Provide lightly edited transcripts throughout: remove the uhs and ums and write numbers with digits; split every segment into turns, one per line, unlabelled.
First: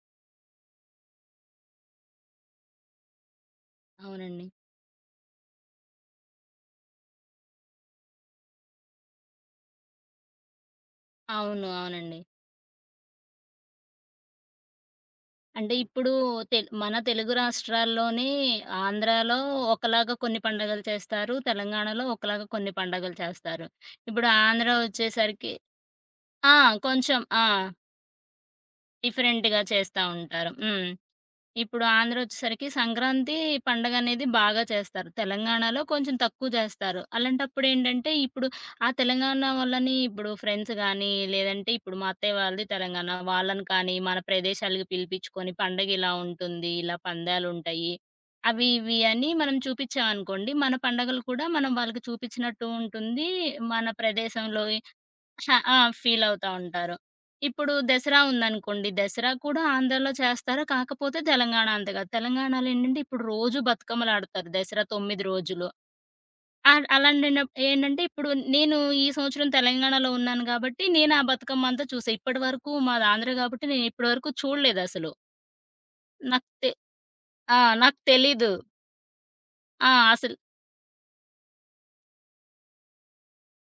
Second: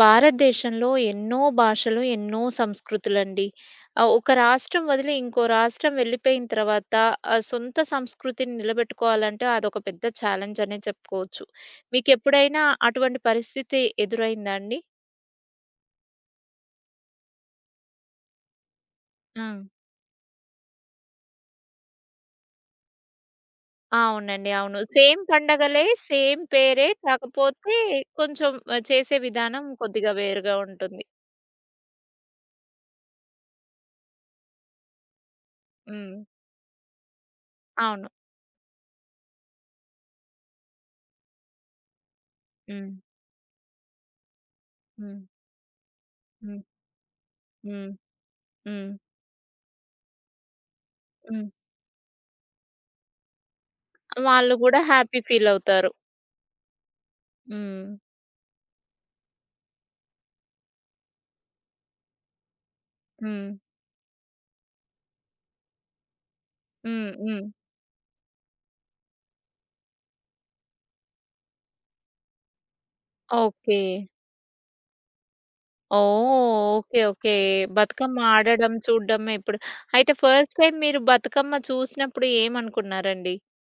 భారతదేశంలో ఎన్నో భాషలు, ఎన్నో సంస్కృతులండి. ఒక
అవునండి.
రాష్ట్రం వదిలి ఇంకో రాష్ట్రం వెళ్ళిపోయిన తర్వాత సొంత సంస్కృతిని నిలబెట్టుకోవాలంటే అదొక పెద్ద ఛాలెంజ్ అనే చెప్పుకోవచ్చు.
అవును. అవునండి.
మీకెప్పుడైనా అటువంటి పరిస్థితి ఎదురైందా అండి?
అంటే ఇప్పుడు మన తెలుగు రాష్ట్రాల్లోనే ఆంధ్రాలో
ఆ!
ఒకలాగా కొన్ని పండగలు చేస్తారు. తెలంగాణలో ఒకలాగా కొన్ని పండగలు చేస్తారు. ఇప్పుడు
అవునండి.
ఆంధ్ర
అవును. సేమ్
వచ్చేసరికి
పండగలే, సేమ్
ఆ!
పేరే
కొంచెం
కాకపోతే కొంచెం చేసే
డిఫరెంట్‌గా
విధానం
చేస్తా
కొద్దిగా
ఉంటారు.
వేరుగా
హ్మ్.
ఉంటుంది.
ఇప్పుడు ఆంధ్ర వచ్చేసరికి సంక్రాంతి పండగనేది బాగా చేస్తారు. తెలంగాణలో
హ్మ్.
కొంచెం తక్కువ చేస్తారు.
అవును.
అలాంటప్పుడేంటంటే, ఇప్పుడు ఆ తెలంగాణ వాళ్ళని ఇప్పుడు ఫ్రెండ్స్ గానీ, లేదంటే ఇప్పుడు మా అత్తయ్య వాళ్ళది
హ్మ్.
తెలంగాణ. వాళ్ళని కానీ మన ప్రదేశాలకి
హ్మ్.
పిలిపిచ్చుకొని పండగ ఇలా
హ్మ్.
ఉంటుంది, ఇలా
హ్మ్.
పందాలుంటాయి, అవి
హ్మ్.
ఇవి అని మనం చూపిచ్చామనుకోండి, మన పండగలు కూడా
హ్మ్.
మనం వాళ్ళకి చూపిచ్చినట్టు ఉంటుంది. మన
వాళ్ళు
ప్రదేశంలో
గూడా హ్యాపీ
హ! ఆ!
ఫీలవుతారు.
ఫీలవుతా ఉంటారు. ఇప్పుడు
హ్మ్.
దసరా ఉందనుకోండి. దసరా కూడా ఆంధ్రాలో చేస్తారు. కాకపోతే తెలంగాణ అంత కాదు. తెలంగాణలో ఏంటంటే ఇప్పుడు
హ్మ్.
రోజు బతుకమ్మలాడతారు దసరా 9 రోజులు. ఆహ్,
హ్మ్.
అలాంటిన
హ్మ్.
ఏంటంటే ఇప్పుడు నేను ఈ సంవత్సరం తెలంగాణలో ఉన్నాను కాబట్టి, నేను ఆ బతుకమ్మ అంతా చూసా. ఇప్పటివరకు మాది ఆంధ్ర కాబట్టి
ఓకే.
నేను ఇప్పటివరకు చూడలేదసలు.
ఓహ్!
నాకు తె
ఓకే. ఓకే.
ఆ! నాకు
బతుకమ్మ
తెలీదు.
ఆడడం, చూడడం ఇప్పుడు. అయితే
అసలు
ఫస్ట్ టైమ్ మీరు బతుకమ్మ చూసినప్పుడు ఏమనుకున్నారండి?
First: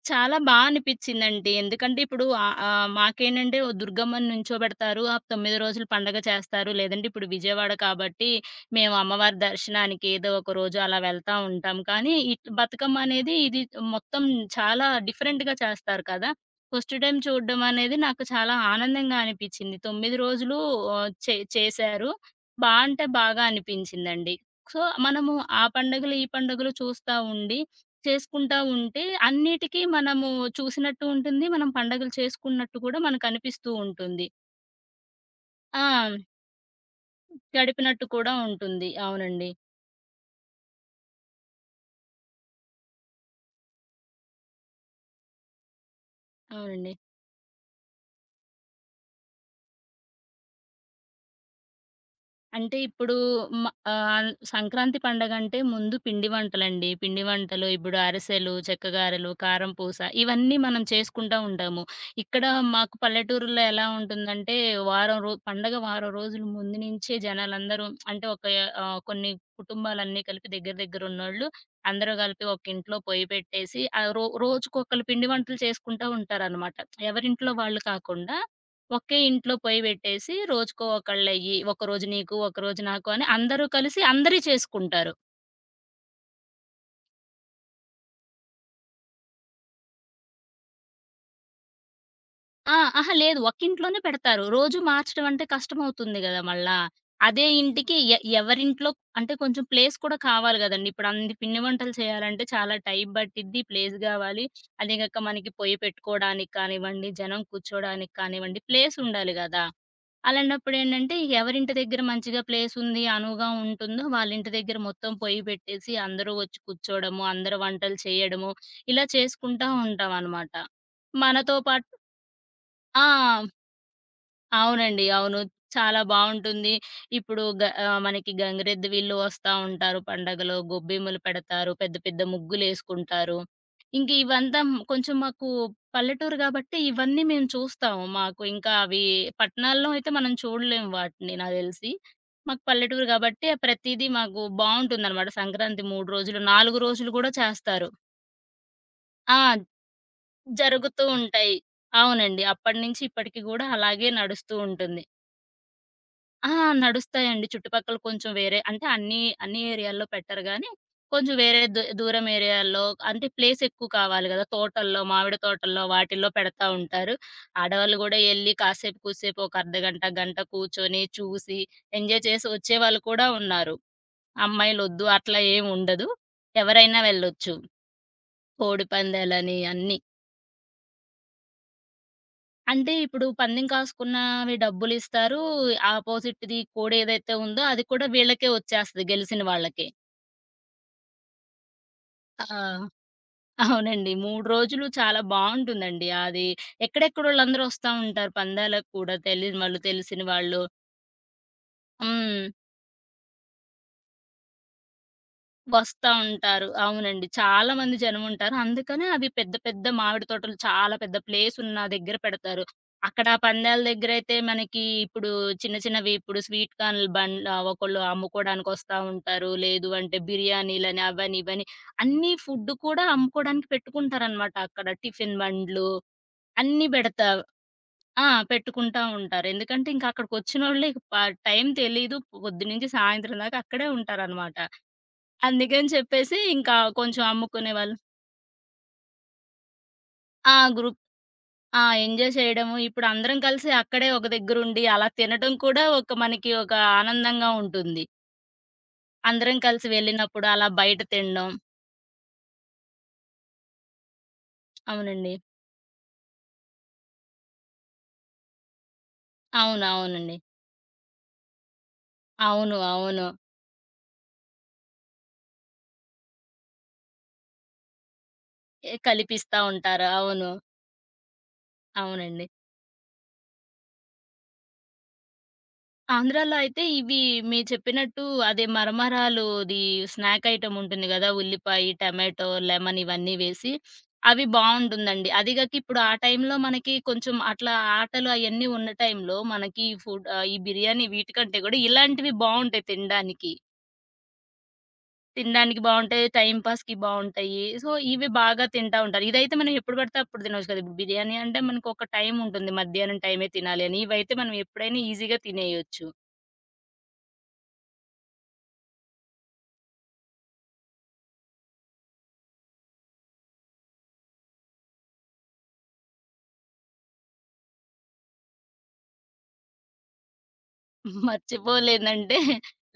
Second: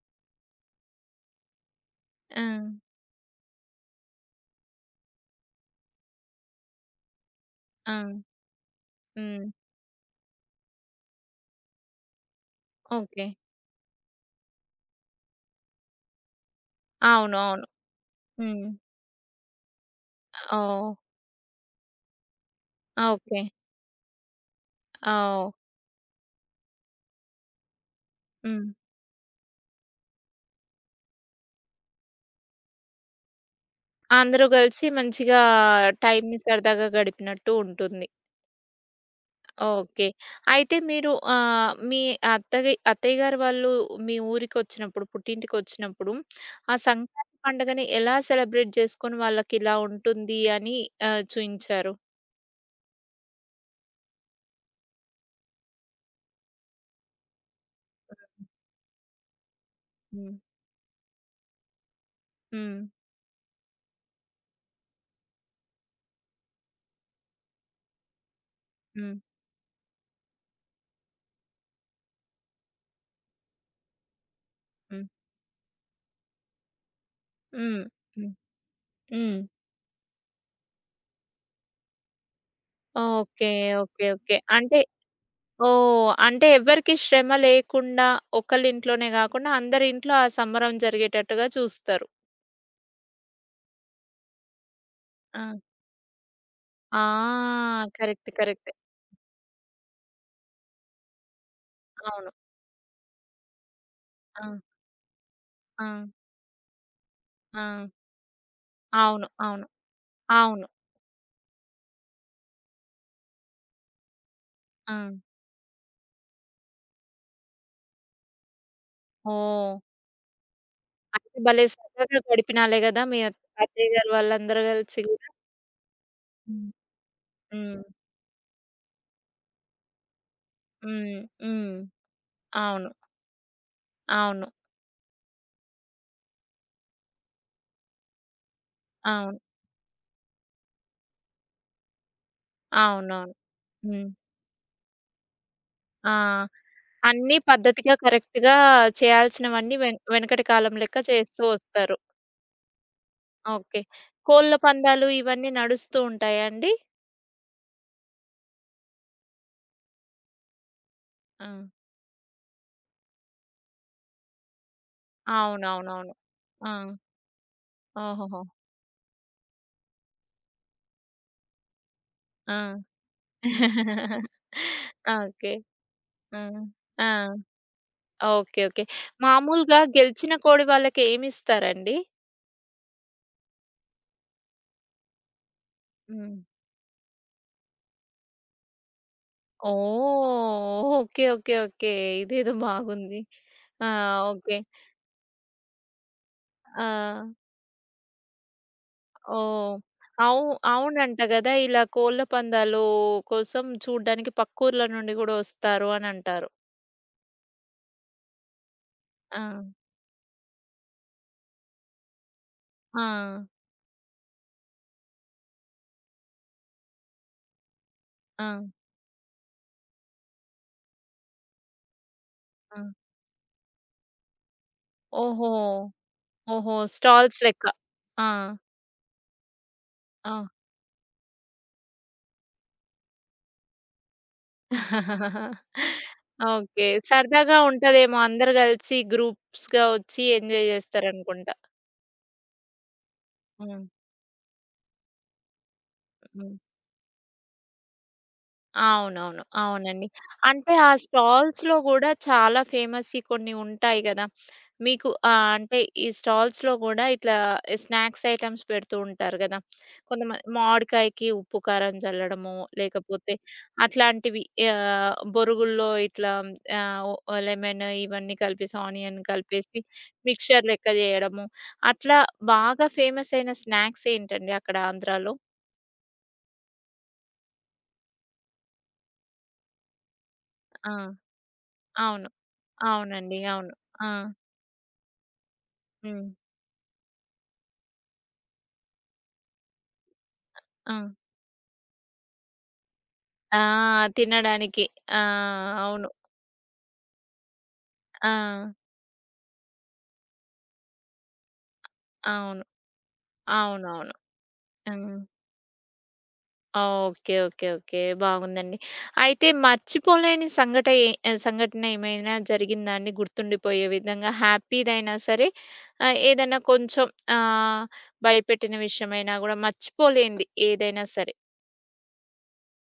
చాలా బా అనిపిచ్చిందండి. ఎందుకంటే ఇప్పుడు
ఆ!
ఆహ్, ఆహ్, మాకేంటంటే ఓ దుర్గమ్మని నుంచోబెడతారు. ఆ 9 రోజులు పండగ చేస్తారు. లేదంటే ఇప్పుడు విజయవాడ
ఆ!
కాబట్టి మేము అమ్మవారి
హ్మ్.
దర్శనానికి ఏదో ఒక రోజు అలా వెళ్తా ఉంటాం. కానీ బతుకమ్మ
ఓకే.
అనేది ఇది మొత్తం చాలా డిఫరెంట్‌గా చేస్తారు కదా! ఫస్ట్ టైమ్
అవును.
చూడడం
అవును.
అనేది నాకు చాలా
హ్మ్.
ఆనందంగా అనిపిచ్చింది. 9 రోజులు
ఓహ్!
ఆహ్, చే చేశారు. బా అంటే బాగా
ఓకే.
అనిపించిందండి. సో, మనము
ఓహ్!
ఆ పండుగలు, ఈ పండుగలు చూస్తా ఉండి చేసుకుంటా
హ్మ్.
ఉంటే అన్నిటికీ మనము చూసినట్టు ఉంటుంది. మనం పండగలు చేసుకున్నట్టు కూడా మనకనిపిస్తూ ఉంటుంది.
అందరూ కలిసి మంచిగా
ఆ!
టైమ్‌ని సరదాగా గడిపినట్టు
గడిపినట్టు
ఉంటుంది.
కూడా ఉంటుంది. అవునండి.
ఓకే. అయితే మీరు మీ అత్తయ్య గారు వాళ్ళు మీ ఊరికొచ్చినప్పుడు, పుట్టింటికొచ్చినప్పుడు ఆ
అవునండి.
సంక్రాంతి పండుగని ఎలా సెలబ్రేట్ చేసుకొని వాళ్ళకిలా ఉంటుంది అని చూయించారు?
అంటే ఇప్పుడు సంక్రాంతి పండగంటే ముందు పిండి వంటలండి. పిండి వంటలు ఇప్పుడు అరిసెలు, చెక్క గారెలు, కారం పూస
హ్మ్.
ఇవన్నీ మనం చేసుకుంటా ఉంటాము. ఇక్కడ
హ్మ్.
మాకు పల్లెటూరులో ఎలా ఉంటుందంటే వారం రో పండగ వారం రోజుల ముందు నుంచే జనాలందరూ అంటే
హ్మ్.
కొన్ని కుటుంబాలన్నీ కలిపి దగ్గర దగ్గర ఉన్నోళ్ళు అందరూ కలిపి ఒక ఇంట్లో పొయ్యి పెట్టేసి ఆహ్, రో రోజుకొకళ్ళు
హ్మ్.
పిండి వంటలు చేసుకుంటా ఉంటారనమాట. ఎవరింట్లో వాళ్ళు
హ్మ్. హ్మ్.
కాకుండా ఒకే
హ్మ్.
ఇంట్లో పొయ్యి పెట్టేసి రోజుకో ఒకళ్ళయ్యి, ఒకరోజు నీకు, ఒకరోజు నాకు అని
ఓకే.
అందరూ కలిసి
ఓకే. ఓకే.
అందరియి
అంటే
చేసుకుంటారు.
ఓహ్! అంటే ఎవ్వరికీ శ్రమ లేకుండా ఒకళ్ళింట్లోనే గాకుండా అందరింట్లో ఆ సంబరం జరిగేటట్టుగా చూస్తారు.
ఆ! అహా! లేదు, ఒకింట్లోనే పెడతారు. రోజు మార్చడం
ఆ!
అంటే కష్టమవుతుంది గదా! మళ్ళా.
ఆ!
అదే ఇంటికి
కరెక్ట్. కరెక్ట్.
ఎవరింట్లో అంటే కొంచెం ప్లేస్ కూడా కావాలి గదండీ! ఇప్పుడు అన్ని పిండి వంటలు
అవును.
చేయాలంటే చాలా టైం పట్టిద్ది. ప్లేస్ గావాలి.
ఆ!
అదే గాక మనకి పొయ్యి
ఆ!
పెట్టుకోవడానికి కానివ్వండి, జనం
ఆ!
కూర్చోడానికి కానివ్వండి, ప్లేస్
అవును.
ఉండాలి గదా!
అవును. అవును.
అలాంటప్పుడేంటంటే ఎవరింటి దగ్గర మంచిగా ప్లేసుంది, అనువుగా ఉంటుందో వాళ్ళింటి దగ్గర
ఆ!
మొత్తం పొయ్యి పెట్టేసి అందరూ వచ్చి కూర్చోడము, అందరూ వంటలు చేయడము, ఇలా చేసుకుంటా
ఓహ్!
ఉంటామనమాట.
అయితే
మనతో
భలే
పాటు
సరదాగా గడిపినాలే గదా! మీ
ఆ!
అత్తయ్య గారు వాళ్ళందరూ గలిసి
అవునండి.
గూడా.
అవును. చాలా బావుంటుంది.
హ్మ్.
ఇప్పుడు
హ్మ్.
మనకి గంగిరెద్దు వీళ్ళు వస్తా ఉంటారు పండగలో.
హ్మ్.
గొబ్బెమ్మలు పెడతారు.
హ్మ్.
పెద్ద పెద్ద
అవును.
ముగ్గులేసుకుంటారు. ఇంక
అవును.
ఇవంతా కొంచెం మాకు పల్లెటూరు గాబట్టి ఇవన్నీ మేము చూస్తాము. మాకు ఇంకా అవి
అవును.
పట్టణాల్లో అయితే మనం చూడలేము వాటిని నాకు తెలిసి. మాకు పల్లెటూరు
అవునవును.
గాబట్టి ప్రతీదీ
హ్మ్.
మాకు బావుంటుందనమాట. సంక్రాంతి 3
ఆ!
రోజులు, 4 రోజులు గూడా
అన్నీ
చేస్తారు.
పద్ధతిగా, కరెక్ట్‌గా
ఆ!
చేయాల్సినవన్నీ వెనకటి కాలం లెక్క
జరుగుతూ
చేస్తూ
ఉంటాయి.
వస్తారు.
అవునండి. అప్పటినుంచి ఇప్పటికి గూడా
ఓకే.
అలాగే
కోళ్ళ
నడుస్తూ ఉంటుంది.
పందాలు ఇవన్నీ నడుస్తూ ఉంటాయా
ఆ!
అండి?
నడుస్తాయండి. చుట్టుపక్కల కొంచెం వేరే అంటే అన్ని ఏరియాల్లో పెట్టరు గానీ, కొంచెం
ఆ!
వేరే దూరం ఏరియాల్లో అంటే ప్లేస్ ఎక్కువ కావాలి గదా! తోటల్లో, మామిడి తోటల్లో
అవునవునవును.
వాటిల్లో పెడతా
ఆ!
ఉంటారు. ఆడవాళ్ళు గూడా
ఓహోహో!
ఎళ్లి కాసేపు కూసేపు ఒక అర్ధగంట, గంట కూర్చొని, చూసి, ఎంజాయ్ చేసి
ఆ!
వచ్చేవాళ్ళు కూడా ఉన్నారు. అమ్మాయిలొద్దు అట్లా
ఓకే.
ఏముండదు.
ఆ!
ఎవరైనా
ఆ!
వెళ్ళొచ్చు.
ఓకే. ఓకే.
కోడి పందాలని
మామూలుగా
అన్ని.
గెలిచిన కోడి వాళ్ళకి ఏమిస్తారండి?
అంటే ఇప్పుడు పందెం కాసుకున్నవి డబ్బులిస్తారు.
హ్మ్.
ఆపోజిట్‌ది కోడేదైతే ఉందో అది కూడా వీళ్ళకే వచ్చేస్తది గెలిసిన వాళ్ళకే.
ఓహ్! ఓకే. ఓకే. ఓకే. ఇదేదో
ఆ!
బాగుంది. ఆ!
అవునండి. 3
ఓకే.
రోజులు చాలా బావుంటుందండి. అది
ఆ!
ఎక్కడెక్కడోళ్ళందరూ వస్తా ఉంటారు పందాలకు కూడా. తెలీని
ఓహ్!
వాళ్ళు, తెలిసిన
అవు
వాళ్ళు.
అవునంట గదా! ఇలా కోళ్ళ
హ్మ్.
పందాలు కోసం చూడ్డానికి పక్కూర్ల నుండి గూడా వస్తారు
వస్తా
అనంటారు.
ఉంటారు. అవునండి. చాలా మంది జనముంటారు. అందుకనే అవి
ఆ!
పెద్ద పెద్ద మామిడి తోటలు చాలా పెద్ద ప్లేసున్న దగ్గర పెడతారు. అక్కడ ఆ
ఆ!
పందాల దగ్గరైతే మనకి ఇప్పుడు చిన్న చిన్నవి ఇప్పుడు స్వీట్ కార్న్‌లు బండ్లు ఒకళ్ళు
ఆ!
అమ్ముకోవడానికొస్తా ఉంటారు. లేదు అంటే బిర్యానీలని అవని ఇవని అన్నీ ఫుడ్
ఆ!
కూడా అమ్ముకోవడానికి పెట్టుకుంటారనమాట అక్కడ. టిఫిన్
ఓహో!
బండ్లు
ఓహో!
అన్నీ పెడతా
స్టాల్స్ లెక్క.
ఆ!
ఆ!
పెట్టుకుంటా ఉంటారు. ఎందుకంటే ఇంక
ఆ!
అక్కడికొచ్చినోళ్ళే ప టైం తెలీదు. పొద్దున్నుంచి సాయంత్రం దాకా అక్కడే ఉంటారనమాట. అందుకని చెప్పేసి ఇంకా
ఓకే.
కొంచెం
సరదాగా
అమ్ముకునేవాళ్ళు.
ఉంటదేమో అందరూ గలిసి గ్రూప్స్‌గా వచ్చి
ఆ!
ఎంజాయ్
గ్రూప్
జేస్తారనుకుంటా.
ఆ! ఎంజాయ్ చేయడము. ఇప్పుడు అందరం కలిసి
హ్మ్.
అక్కడే ఒక దగ్గరుండి అలా తినటం కూడా ఒక మనకి
హ్మ్.
ఒక ఆనందంగా ఉంటుంది.
అవునవును.
అందరం కలిసి
అవునండి.
వెళ్ళినప్పుడు అలా
అంటే ఆ
బయట తినడం.
స్టాల్స్‌లో గూడా చాలా ఫేమస్‌యి కొన్ని ఉంటాయి గదా! మీకు
అవునండి.
అంటే ఈ స్టాల్స్‌లో గూడా ఇట్లా స్నాక్స్ ఐటెమ్స్ పెడుతూ ఉంటారు గదా!
అవును.
కొంతమ
అవునండి.
మామిడికాయకి ఉప్పు, కారం జల్లడము,
అవును. అవును.
లేకపోతే అట్లాంటివి బొరుగుల్లో ఇట్లా ఆహ్, లెమన్ ఇవన్నీ కలిపేసి, ఆనియన్
కలిపిస్తా
కలిపేసి
ఉంటారు. అవును.
మిక్స్చర్ లెక్క జేయడము. అట్లా
అవునండి.
బాగా ఫేమస్ అయిన స్నాక్స్ ఏంటండి అక్కడ ఆంధ్రాలో?
ఆంధ్రాలో అయితే ఇవి మీరు చెప్పినట్టు అదే మరమరాలుది స్నాక్ ఐటమ్
ఆ!
ఉంటుంది గదా! ఉల్లిపాయి,
అవును.
టమాటో, లెమన్ ఇవన్నీ
అవునండి.
వేసి
అవును. ఆ!
అవి బావుంటుందండి. అది గాక ఇప్పుడు ఆ
హ్మ్.
టైంలో మనకి కొంచెం అట్లా ఆటలు అయన్నీ ఉన్న టైంలో మనకి ఫుడ్ ఈ
ఆ!
బిర్యానీ వీటికంటే గూడా ఇలాంటివి బావుంటాయి తినడానికి.
ఆ! తినడానికి. ఆ!
తినడానికి
అవును.
బావుంటాయి. టైమ్ పాస్‌కి బావుంటాయి. సో, ఇవి
ఆ!
బాగా తింటా ఉంటారు. ఇదైతే మనం ఎప్పుడు పడితే అప్పుడు తినొచ్చు కదా! ఇప్పుడు బిర్యానీ అంటే మనకు ఒక టైమ్
అవును.
ఉంటుంది. మధ్యాహ్నం టైమే తినాలి అని.
అవునవును.
ఇవైతే మనం ఎప్పుడైనా
హ్మ్.
ఈజీగా తినేయొచ్చు.
ఆ! ఓకే. ఓకే. ఓకే. బాగుందండి. అయితే మర్చిపోలేని సంఘట ఏ సంఘటన ఏమైనా జరిగిందా అండి? గుర్తుండిపోయే విధంగా హ్యాపీదైనా సరే, ఏదైనా కొంచెం ఆహ్, భయపెట్టిన విషయమైనా గూడా మర్చిపోలేనిది ఏదైనా సరే?
మర్చిపోలేదంటే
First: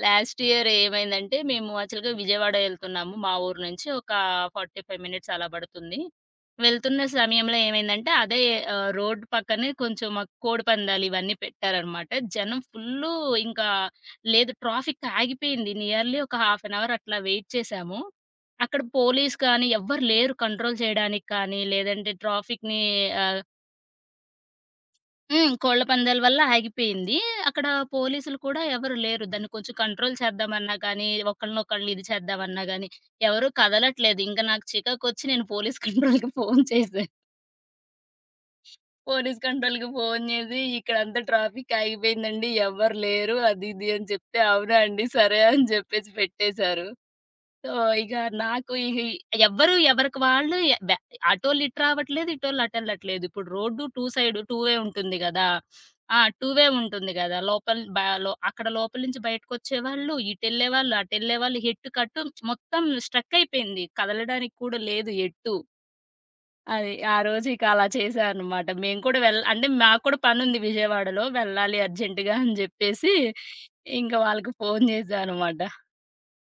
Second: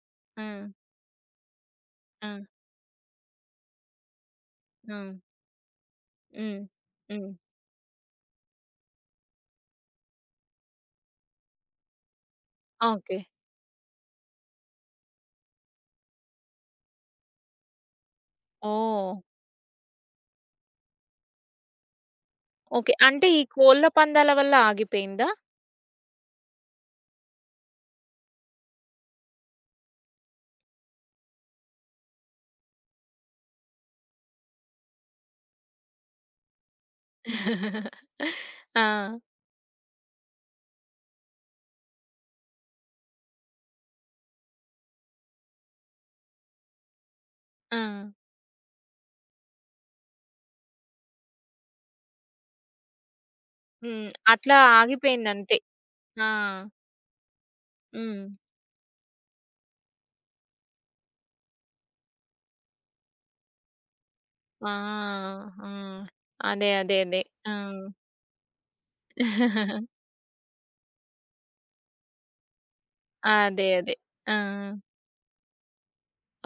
లాస్ట్
హ్మ్.
ఇయర్ ఏమైందంటే మేము యాక్చువల్‌గా
హ్మ్.
విజయవాడ ఎళ్తున్నాము మా ఊరు నుంచి ఒక 45
హ్మ్.
మినిట్స్ అలా పడుతుంది.
హ్మ్.
వెళ్తున్న
హ్మ్.
సమయంలో ఏమైందంటే అదే రోడ్ పక్కనే కొంచెం మాకు కోడిపందాలు ఇవన్నీ పెట్టారనమాట. జనం ఫుల్లు
ఓకే.
ఇంకా లేదు, ట్రాఫిక్ ఆగిపోయింది. నియర్లీ ఒక హాఫ్ అన్ అవర్ అట్లా వెయిట్ చేశాము. అక్కడ
ఓహ్!
పోలీస్ కానీ ఎవ్వరు లేరు కంట్రోల్ చేయడానికి కానీ, లేదంటే ట్రాఫిక్‌ని
ఓకే. అంటే
ఆహ్,
ఈ కోళ్ళ పందాల వల్ల ఆగిపోయిందా?
హ్మ్. కోళ్ళ పందాల వల్ల ఆగిపోయింది. అక్కడ పోలీసులు కూడా ఎవరు లేరు. దాన్ని కొంచెం కంట్రోల్ చేద్దామన్నా గానీ, ఒకళ్ళనొకళ్ళు ఇది చేద్దామన్నా గానీ, ఎవరు కదలట్లేదు. ఇంక నాకు చికాకొచ్చి నేను పోలీస్ కంట్రోల్‌కి ఫోను చేశా.
ఆ!
పోలీస్ కంట్రోల్‌కి ఫోను చేసి, "ఇక్కడంతా ట్రాఫిక్ ఆగిపోయిందండి. ఎవ్వరు లేరు." అది ఇది అని చెప్తే, "అవునా అండి! సరే" అని చెప్పేసి పెట్టేశారు. సో,
ఆ!
ఇగ నాకు ఇహి ఎవ్వరు ఎవరికి వాళ్ళు ఎ బె అటోళ్ళు ఇటు రావట్లేదు, ఇటోళ్ళు అటు ఎళ్ళట్లేదు. ఇప్పుడు road two
hmm.
Side too
అట్లా
వే ఉంటుంది గదా!
ఆగిపోయిందంతే.
ఆ!
ఆ!
టూ వే ఉంటుంది గదా! లోపల బ
హ్మ్.
లో అక్కడ లోపల నుంచి బయటకొచ్చేవాళ్ళు, ఇటెళ్ళేవాళ్ళు, అటెళ్ళేవాళ్ళు. ఎట్టు కట్టు మొత్తం స్ట్రక్ అయిపోయింది. కదలడానికి
ఆ!
కూడా లేదు ఎట్టు.
ఆ! అదే.
అది
అదే.
ఆ
అదే.
రోజు
ఆ!
ఇక అలా చేశా అనమాట. మేము కూడా అంటే మాకు కూడా పనుంది విజయవాడలో. వెళ్ళాలి అర్జెంట్‌గా అని జెప్పేసి,
అదే. అదే.
ఇంక
ఆ!
వాళ్ళకి ఫోను జేశా అనమాట.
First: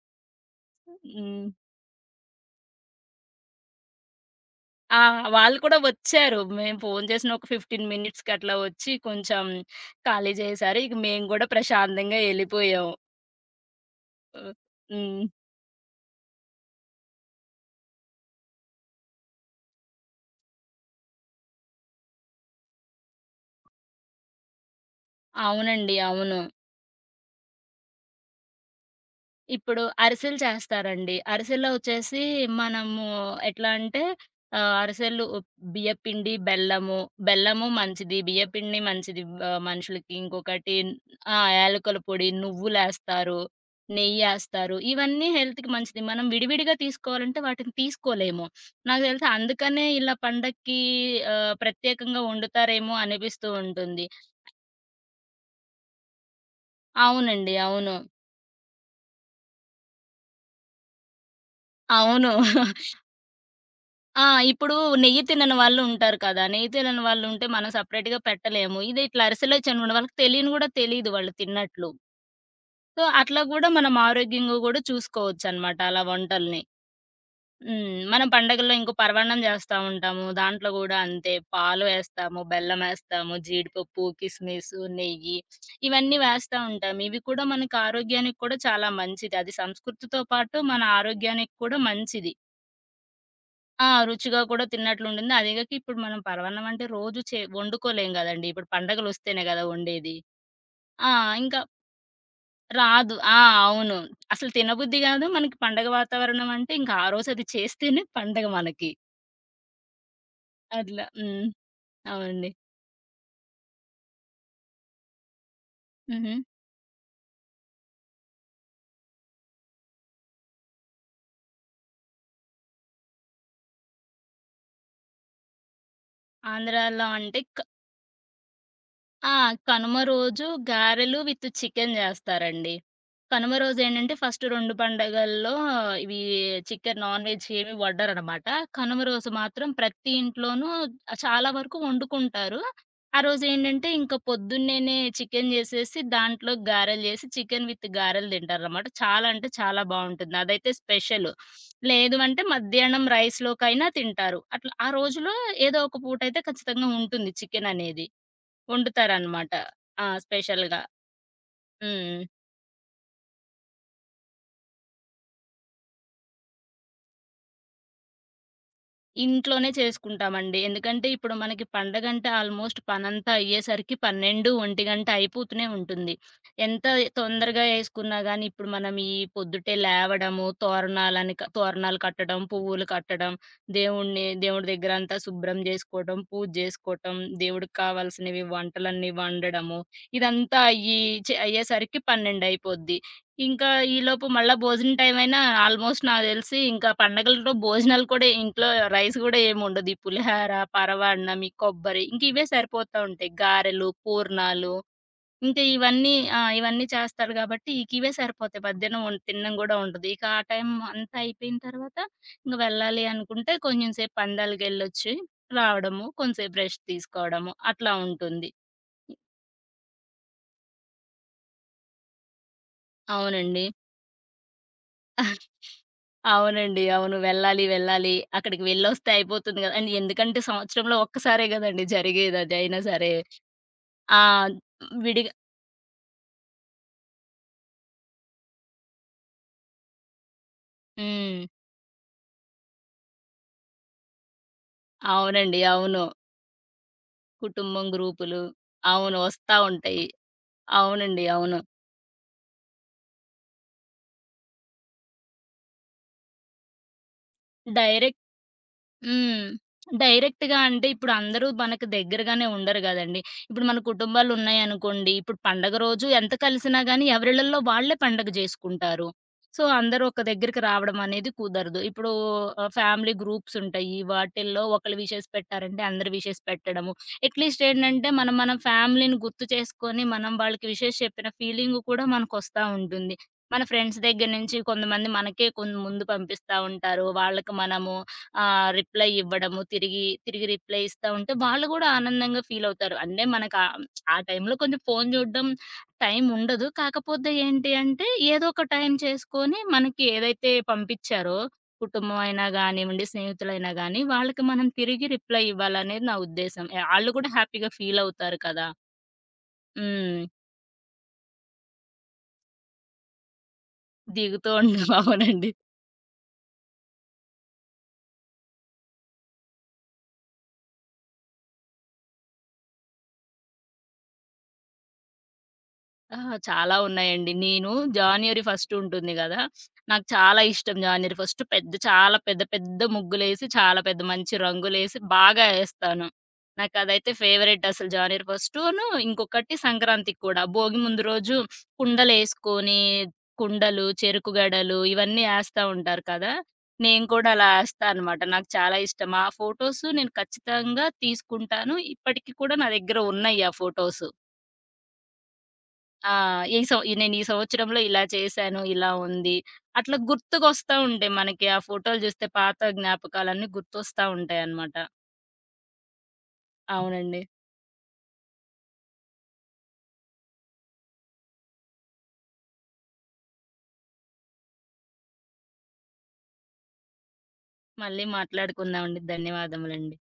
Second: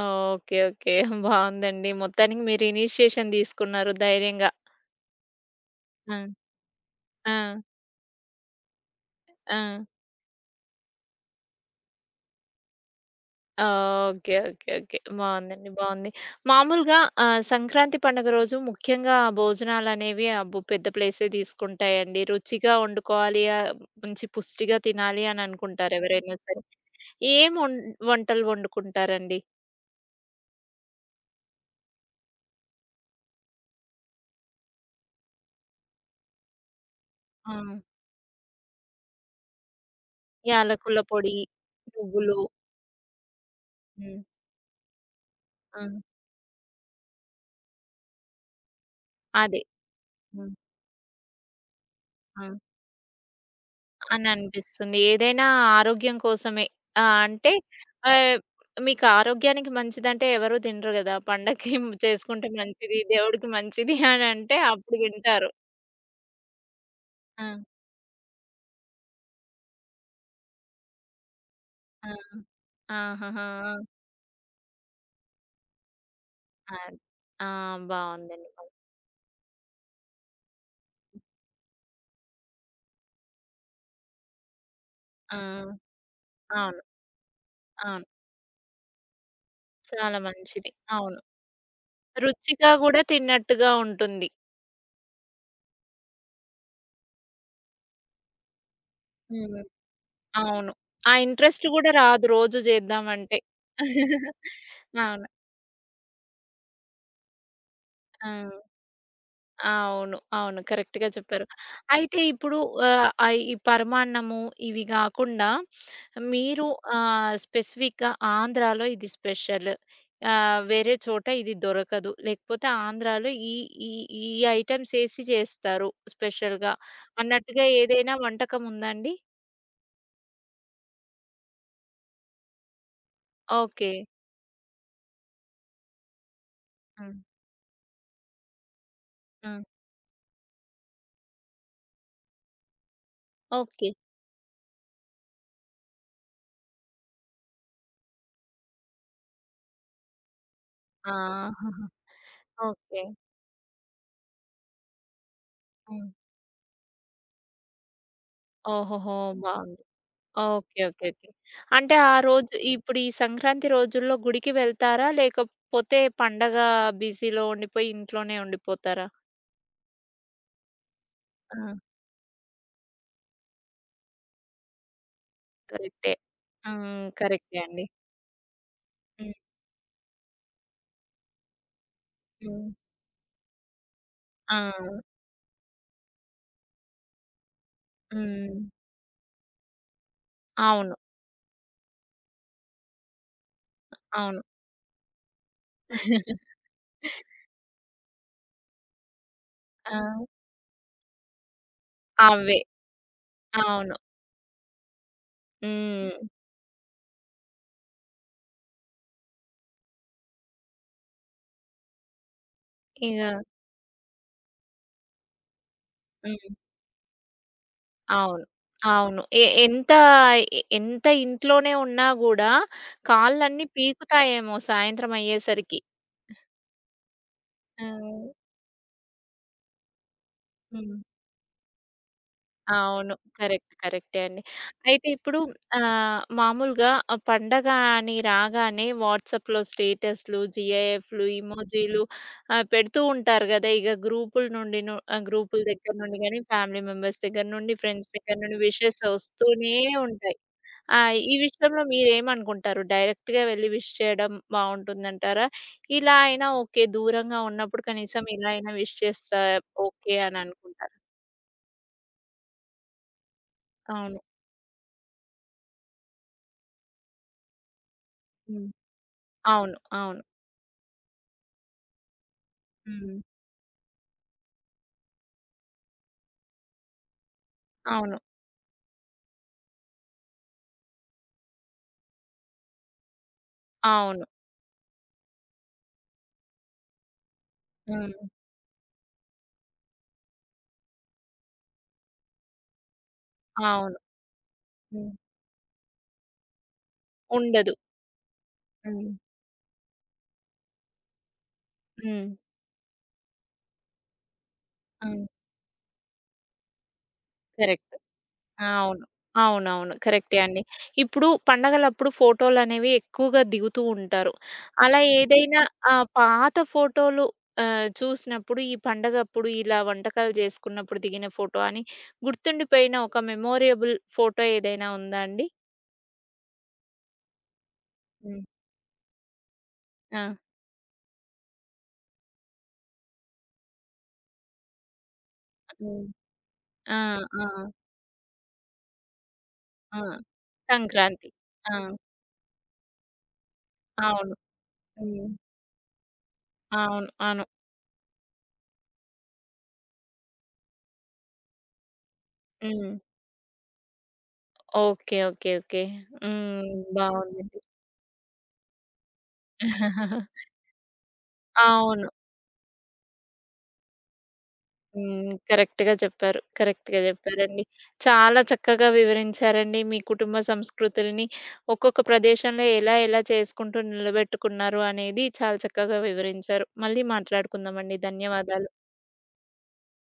ఓకే. ఓకే.
హ్మ్.
బావుందండి. మొత్తానికి మీరు ఇనిషియేషన్ తీసుకున్నారు ధైర్యంగా.
ఆ! వాళ్ళు కూడా
ఆ!
వచ్చారు. మేము ఫోను
ఆ!
చేసిన ఒక 15 మినిట్స్‌కి అట్లా వచ్చి కొంచెం
ఆ!
ఖాళీ చేశారు. ఇక మేము గూడా ప్రశాంతంగా ఎళ్ళిపోయాం.
ఓకే. ఓకే. ఓకే.
హ్మ్.
బావుందండి. బావుంది. మామూలుగా సంక్రాంతి పండుగ రోజు ముఖ్యంగా భోజనాలనేవి అబ్బో! పెద్ద ప్లేసే తీసుకుంటాయండి. రుచిగా వండుకోవాలి, మంచి పుష్టిగా తినాలి అని
అవునండి.
అనుకుంటారు ఎవరైనా
అవును.
సరే. ఏం వంటలు వండుకుంటారండి?
ఇప్పుడు అరిసెలు చేస్తారండి. అరిసెల్లో వచ్చేసి మనము ఎట్లా అంటే అరిసెలు బియ్యపిండి, బెల్లము,
ఆ!
బెల్లము మంచిది, బియ్యపిండి మంచిది మనుషులకి. ఇంకొకటి
యాలకుల పొడి,
ఆ! యాలకుల పొడి,
నువ్వులు.
నువ్వులేస్తారు,
హ్మ్.
నెయ్యేస్తారు. ఇవన్నీ హెల్త్‌కి
హ్మ్.
మంచిది. మనం విడివిడిగా తీసుకోవాలంటే వాటిని తీసుకోలేము. నాకు తెలిసి
అదే.
అందుకనే ఇలా
హ్మ్.
పండక్కి ప్రత్యేకంగా
హ్మ్.
వండుతారేమో అనిపిస్తూ ఉంటుంది.
అని అనిపిస్తుంది. ఏదైనా ఆరోగ్యం కోసమే. ఆ! అంటే
అవునండి. అవును.
ఆహ్, మీకు ఆరోగ్యానికి మంచిదంటే ఎవరు తినరు గదా! పండక్కి
అవును.
చేసుకుంటే మంచిది, దేవుడికి మంచిది అని
ఆ!
అంటే
ఇప్పుడు
అప్పుడు
నెయ్యి
వింటారు.
తినని వాళ్ళు ఉంటారు కదా! నెయ్యి తినని వాళ్ళు
ఆ!
ఉంటే మనం సెపరేట్‌గా పెట్టలేము. ఇది ఇట్లా అరిసెలో చనువుండ వాళ్ళకి తెలియని గూడా తెలీదు వాళ్ళు తిన్నట్లు.
ఆ!
సో, అట్లా
ఆహాహా!
గూడా
ఆ!
మనం ఆరోగ్యంగా గూడా చూసుకోవచ్చనమాట అలా వంటల్ని.
అది. ఆ!
మనం
బావుందండి.
పండగల్లో ఇంకో పరమాన్నం జేస్తా ఉంటాము. దాంట్లో గూడా అంతే పాలు వేస్తాము, బెల్లమేస్తాము, జీడిపప్పు, కిస్మిసు, నెయ్యి
ఆ!
ఇవన్నీ వేస్తా
అవును.
ఉంటాము. ఇవి కూడా మనకి
అవును.
ఆరోగ్యానికి కూడా చాలా మంచిది. అది
చాలా
సంస్కృతితో పాటు
మంచిది.
మన
అవును.
ఆరోగ్యానికి కూడా మంచిది.
రుచిగా గూడా తిన్నట్టుగా
ఆ!
ఉంటుంది.
రుచిగా కూడా తిన్నట్లుండింది. అదీగాక ఇప్పుడు మనం పరవన్నం అంటే రోజు వండుకోలేం గదండీ! ఇప్పుడు పండగలొస్తేనే
హ్మ్.
గదా! వండేది.
అవును.
ఆ!
ఆ
ఇంకా
ఇంట్రెస్ట్ గూడా రాదు రోజు
రాదు. ఆ!
జేద్దామంటే.
అవును. అసలు తినబుద్ధి గాదు.
అవును.
మనకి పండగ వాతావరణం అంటే ఇంకా ఆ రోజు అది చేస్తేనే
ఆ!
పండగ మనకి.
అవును. అవును.
అట్లా.
కరెక్ట్‌గా చెప్పారు.
హ్మ్.
అయితే
అవునండి.
ఇప్పుడు ఆహ్, ఆహ్, ఈ పరమాన్నము ఇవి గాకుండా
హుహు.
మీరు స్పెసిఫిక్‌గా ఆంధ్రాలో ఇది స్పెషల్. వేరే చోట ఇది దొరకదు. లేకపోతే ఆంధ్రాలో ఈ ఈ ఈ ఐటెమ్స్ ఏసి జేస్తారు స్పెషల్‌గా
ఆంధ్రాలో అంటే
అన్నట్టుగా ఏదైనా వంటకం ఉందా అండి?
ఆ! కనుమ రోజు గారెలు విత్ చికెన్ జేస్తారండి. కనుమ
ఓకే.
రోజేంటంటే, ఫస్ట్ 2 పండగల్లో ఇవి చికెన్
హ్మ్.
నాన్ వెజ్ ఏమి వండరనమాట. కనుమ రోజు
హ్మ్.
మాత్రం ప్రతి ఇంట్లోనూ చాలా వరకు వండుకుంటారు. ఆ రోజేంటంటే,
ఓకే.
ఇంక పొద్దున్నేనే చికెన్ జేసేసి, దాంట్లో గారెలు జేసి, చికెన్ విత్ గారెలు తింటారనమాట. చాలా అంటే చాలా బావుంటుంది. అదైతే
ఆ!
స్పెషల్. లేదు అంటే
ఓకే.
మధ్యాహ్నం రైస్‌లోకైనా తింటారు. అట్లా ఆ రోజులో ఏదో ఒక
హ్మ్.
పూటైతే ఖచ్చితంగా ఉంటుంది చికెననేది.
ఓహోహో!
వండుతారనమాట.
బావుంది.
ఆ!
ఓకే.
స్పెషల్‌గా.
ఓకే. ఓకే. అంటే ఆ
హ్మ్.
రోజు ఇప్పుడు ఈ సంక్రాంతి రోజుల్లో గుడికి వెళ్తారా? లేకపోతే పండగ బిజీలో ఉండిపోయి ఇంట్లోనే ఉండిపోతారా?
ఇంట్లోనే చేసుకుంటామండి. ఎందుకంటే ఇప్పుడు మనకి
ఆ!
పండగంటే ఆల్‌మోస్ట్ పనంతా అయ్యేసరికి 12, 1 అయిపోతూనే ఉంటుంది.
కరెక్టే.
ఎంత
హ్మ్. కరెక్టే
తొందరగా
అండి.
యేసుకున్నా గానీ ఇప్పుడు మనం ఈ
హ్మ్.
పొద్దుటే లేవడము, తోరణాలని క తోరణాలు కట్టడం,
హ్మ్.
పువ్వులు కట్టడం,
ఆ!
దేవుడి దగ్గర అంతా శుభ్రం జేసుకోవటం, పూజ జేసుకోవటం, దేవుడికి కావాల్సినవి
హ్మ్.
వంటలన్నీ వండడము, ఇదంతా
అవును.
అయ్యి అయ్యేసరికి 12 అయిపోద్ది. ఇంకా ఈలోపు
అవును.
మళ్ళా భోజనం టైమయినా ఆల్‌మోస్ట్ నాకు దెలిసి ఇంకా పండగలతో భోజనాలు కూడా ఇంట్లో రైస్ గూడా ఏముండదు. ఈ
ఆ!
పులిహార, పరవ అన్నం, ఈ కొబ్బరి ఇంక ఇవే
అవే.
సరిపోతా ఉంటాయి. గారెలు,
అవును.
పూర్ణాలు ఇంకా ఇవన్నీ
హ్మ్.
ఆ! ఇవన్నీ చేస్తారు గాబట్టి ఇక ఇవే సరిపోతాయి. మధ్యాహ్నం తినడం గూడా ఉండదు. ఇక ఆ టైం అంతా అయిపోయిన తర్వాత ఇంక వెళ్ళాలి
ఇగ
అనుకుంటే కొంచెం సేపు పందాలకెళ్ళొచ్చి రావడము,
హ్మ్.
కొంచెంసేపు రెస్ట్ తీసుకోవడము అట్లా
అవును.
ఉంటుంది.
అవును. ఎ ఎంత ఎ ఎంత ఇంట్లోనే ఉన్నా గూడా
అవునండి.
కాళ్ళన్నీ పీకుతాయేమో సాయంత్రం అయ్యేసరికి.
అవునండి. అవును. వెళ్ళాలి,
ఆ!
వెళ్ళాలి. అక్కడికి వెళ్ళొస్తే అయిపోతుంది గదా! అండ్ ఎందుకంటే సంవత్సరంలో
హ్మ్.
ఒక్కసారే గదండీ జరిగేది అదైనా సరే.
అవును. కరెక్ట్.
ఆ!
కరెక్టే అండి. అయితే
విడిగా
ఇప్పుడు మామూలుగా ఆ పండగ అని రాగానే వాట్సాప్‌లో స్టేటస్‌లు, జీఐఎఫ్‌లు,
హ్మ్.
ఇమోజీలు పెడుతూ ఉంటారు గదా! ఇగ గ్రూపుల నుండి ను
అవునండి.
గ్రూపుల దగ్గర
అవును.
నుండి గాని, ఫ్యామిలీ మెంబర్స్ దగ్గర నుండి,
కుటుంబం
ఫ్రెండ్స్ దగ్గర
గ్రూపులు.
నుండి విషెస్
అవును. వస్తా
వస్తూనే
ఉంటాయి.
ఉంటాయి. ఆ!
అవునండి.
ఈ
అవును.
విషయంలో మీరేమనుకుంటారు? డైరెక్ట్‌గా వెళ్లి విష్ చేయడం బావుంటుందంటారా? ఇలా అయినా ఓకే. దూరంగా ఉన్నప్పుడు
డైరెక్ట్
కనీసం ఇలా అయినా విష్ చేస్తే
హ్మ్.
ఓకే అని
డైరెక్ట్‌గా అంటే
అనుకుంటారా?
ఇప్పుడు అందరూ మనకు దగ్గరగానే ఉండరు గదండీ! ఇప్పుడు మన
అవును.
కుటుంబాలు ఉన్నాయనుకోండి, ఇప్పుడు పండగ రోజు ఎంత కలిసినా గానీ ఎవరిళ్ళల్లో వాళ్ళే పండగ
హ్మ్.
జేసుకుంటారు. సో,
అవును.
అందరూ ఒక
అవును.
దగ్గరికి రావడం అనేది కుదరదు. ఇప్పుడు ఫ్యామిలీ
హ్మ్.
గ్రూప్స్ ఉంటాయి. వాటిల్లో ఒకళ్ళు విషెస్ పెట్టారంటే అందరూ విషెస్ పెట్టడము. అట్‌లీస్ట్ ఏంటంటే
అవును.
మనం మన ఫ్యామిలీని గుర్తు చేసుకొని మనం వాళ్ళకి విషెస్ చెప్పిన ఫీలింగ్ కూడా మనకొస్తా ఉంటుంది. మన ఫ్రెండ్స్
అవును.
దగ్గర నుంచి కొంతమంది మనకే కొంత ముందు పంపిస్తా ఉంటారు. వాళ్ళకి మనము
హ్మ్.
ఆ! రిప్లై ఇవ్వడము, తిరిగి, తిరిగి రిప్లై ఇస్తా ఉంటే వాళ్ళు గూడా ఆనందంగా ఫీలవుతారు. అంటే మనకు
అవును.
ఆ టైంలో కొంచెం ఫోను
హ్మ్.
జూడడం టైం ఉండదు. కాకపోతే ఏంటి
ఉండదు.
అంటే ఏదో ఒక టైం
హ్మ్.
చేసుకొని మనకి ఏదైతే పంపిచ్చారో కుటుంబం
హ్మ్.
అయినా గానివ్వండి, స్నేహితులైనా గానీ వాళ్ళకి మనం తిరిగి
హ్మ్.
రిప్లై ఇవ్వాలనేది నా ఉద్దేశం. ఆళ్ళు గూడా హ్యాపీగా
కరెక్ట్.
ఫీలవుతారు కదా!
అవును. అవునవును.
హ్మ్.
కరెక్టే అండి. ఇప్పుడు పండగలప్పుడు ఫోటోలనేవి ఎక్కువగా దిగుతూ ఉంటారు.
దిగుతూ ఉండవు.
అలా
అవునండి.
ఏదైనా పాత ఫోటోలు చూసినప్పుడు ఈ పండగప్పుడు ఇలా వంటకాలు చేసుకున్నప్పుడు దిగిన ఫోటో అని గుర్తుండిపోయిన ఒక మెమోరియబుల్ ఫోటో ఏదైనా ఉందా అండి?
అహా! చాలా ఉన్నాయండి. నేను జాన్యురీ
హ్మ్.
ఫస్ట్ ఉంటుంది గదా! నాకు
ఆ!
చాలా ఇష్టం జాన్యురీ ఫస్ట్. చాలా పెద్ద పెద్ద ముగ్గులేసి, చాలా పెద్ద మంచి రంగులేసి బాగా
హ్మ్.
ఏస్తాను.
ఆ!
నాకదైతే
ఆ!
ఫేవరెట్ అసలు జాన్యురీ ఫస్టును, ఇంకొకటి
ఆ!
సంక్రాంతికి కూడా. భోగి ముందు
సంక్రాంతి.
రోజు
ఆ!
కుండలేసుకొని, కుండలు, చెరుకు
అవును.
గడలు ఇవన్నీ
హ్మ్.
ఏస్తా ఉంటారు కదా! నేను
అవును.
కూడా
అవును.
అలా ఏస్తా అనమాట. నాకు చాలా ఇష్టం. ఆ ఫోటోసు నేను ఖచ్చితంగా తీసుకుంటాను. ఇప్పటికి కూడా నా
హ్మ్.
దగ్గర ఉన్నాయి ఆ ఫోటోసు.
ఓకే. ఓకే. ఓకే.
ఆ! ఈ
హ్మ్.
సం నేను ఈ
బావుందండి.
సంవత్సరంలో ఇలా చేశాను, ఇలా ఉంది. అట్లా గుర్తుకొస్తా ఉంటాయి మనకి. ఆ ఫోటోలు
అవును.
చూస్తే పాత జ్ఞాపకాలన్నీ గుర్తొస్తా ఉంటాయన్నమాట.
హ్మ్. కరెక్ట్‌గా చెప్పారు. కరెక్ట్‌గా
అవునండి.
చెప్పారండి. చాలా చక్కగా వివరించారండి. మీ కుటుంబ సంస్కృతుల్ని ఒక్కొక్క ప్రదేశంలో ఎలా ఎలా చేసుకుంటూ నిలబెట్టుకున్నారు అనేది చాలా చక్కగా వివరించారు. మళ్ళీ మాట్లాడుకుందామండి.
మళ్ళీ
ధన్యవాదాలు.
మాట్లాడుకుందామండి. ధన్యవాదములండి.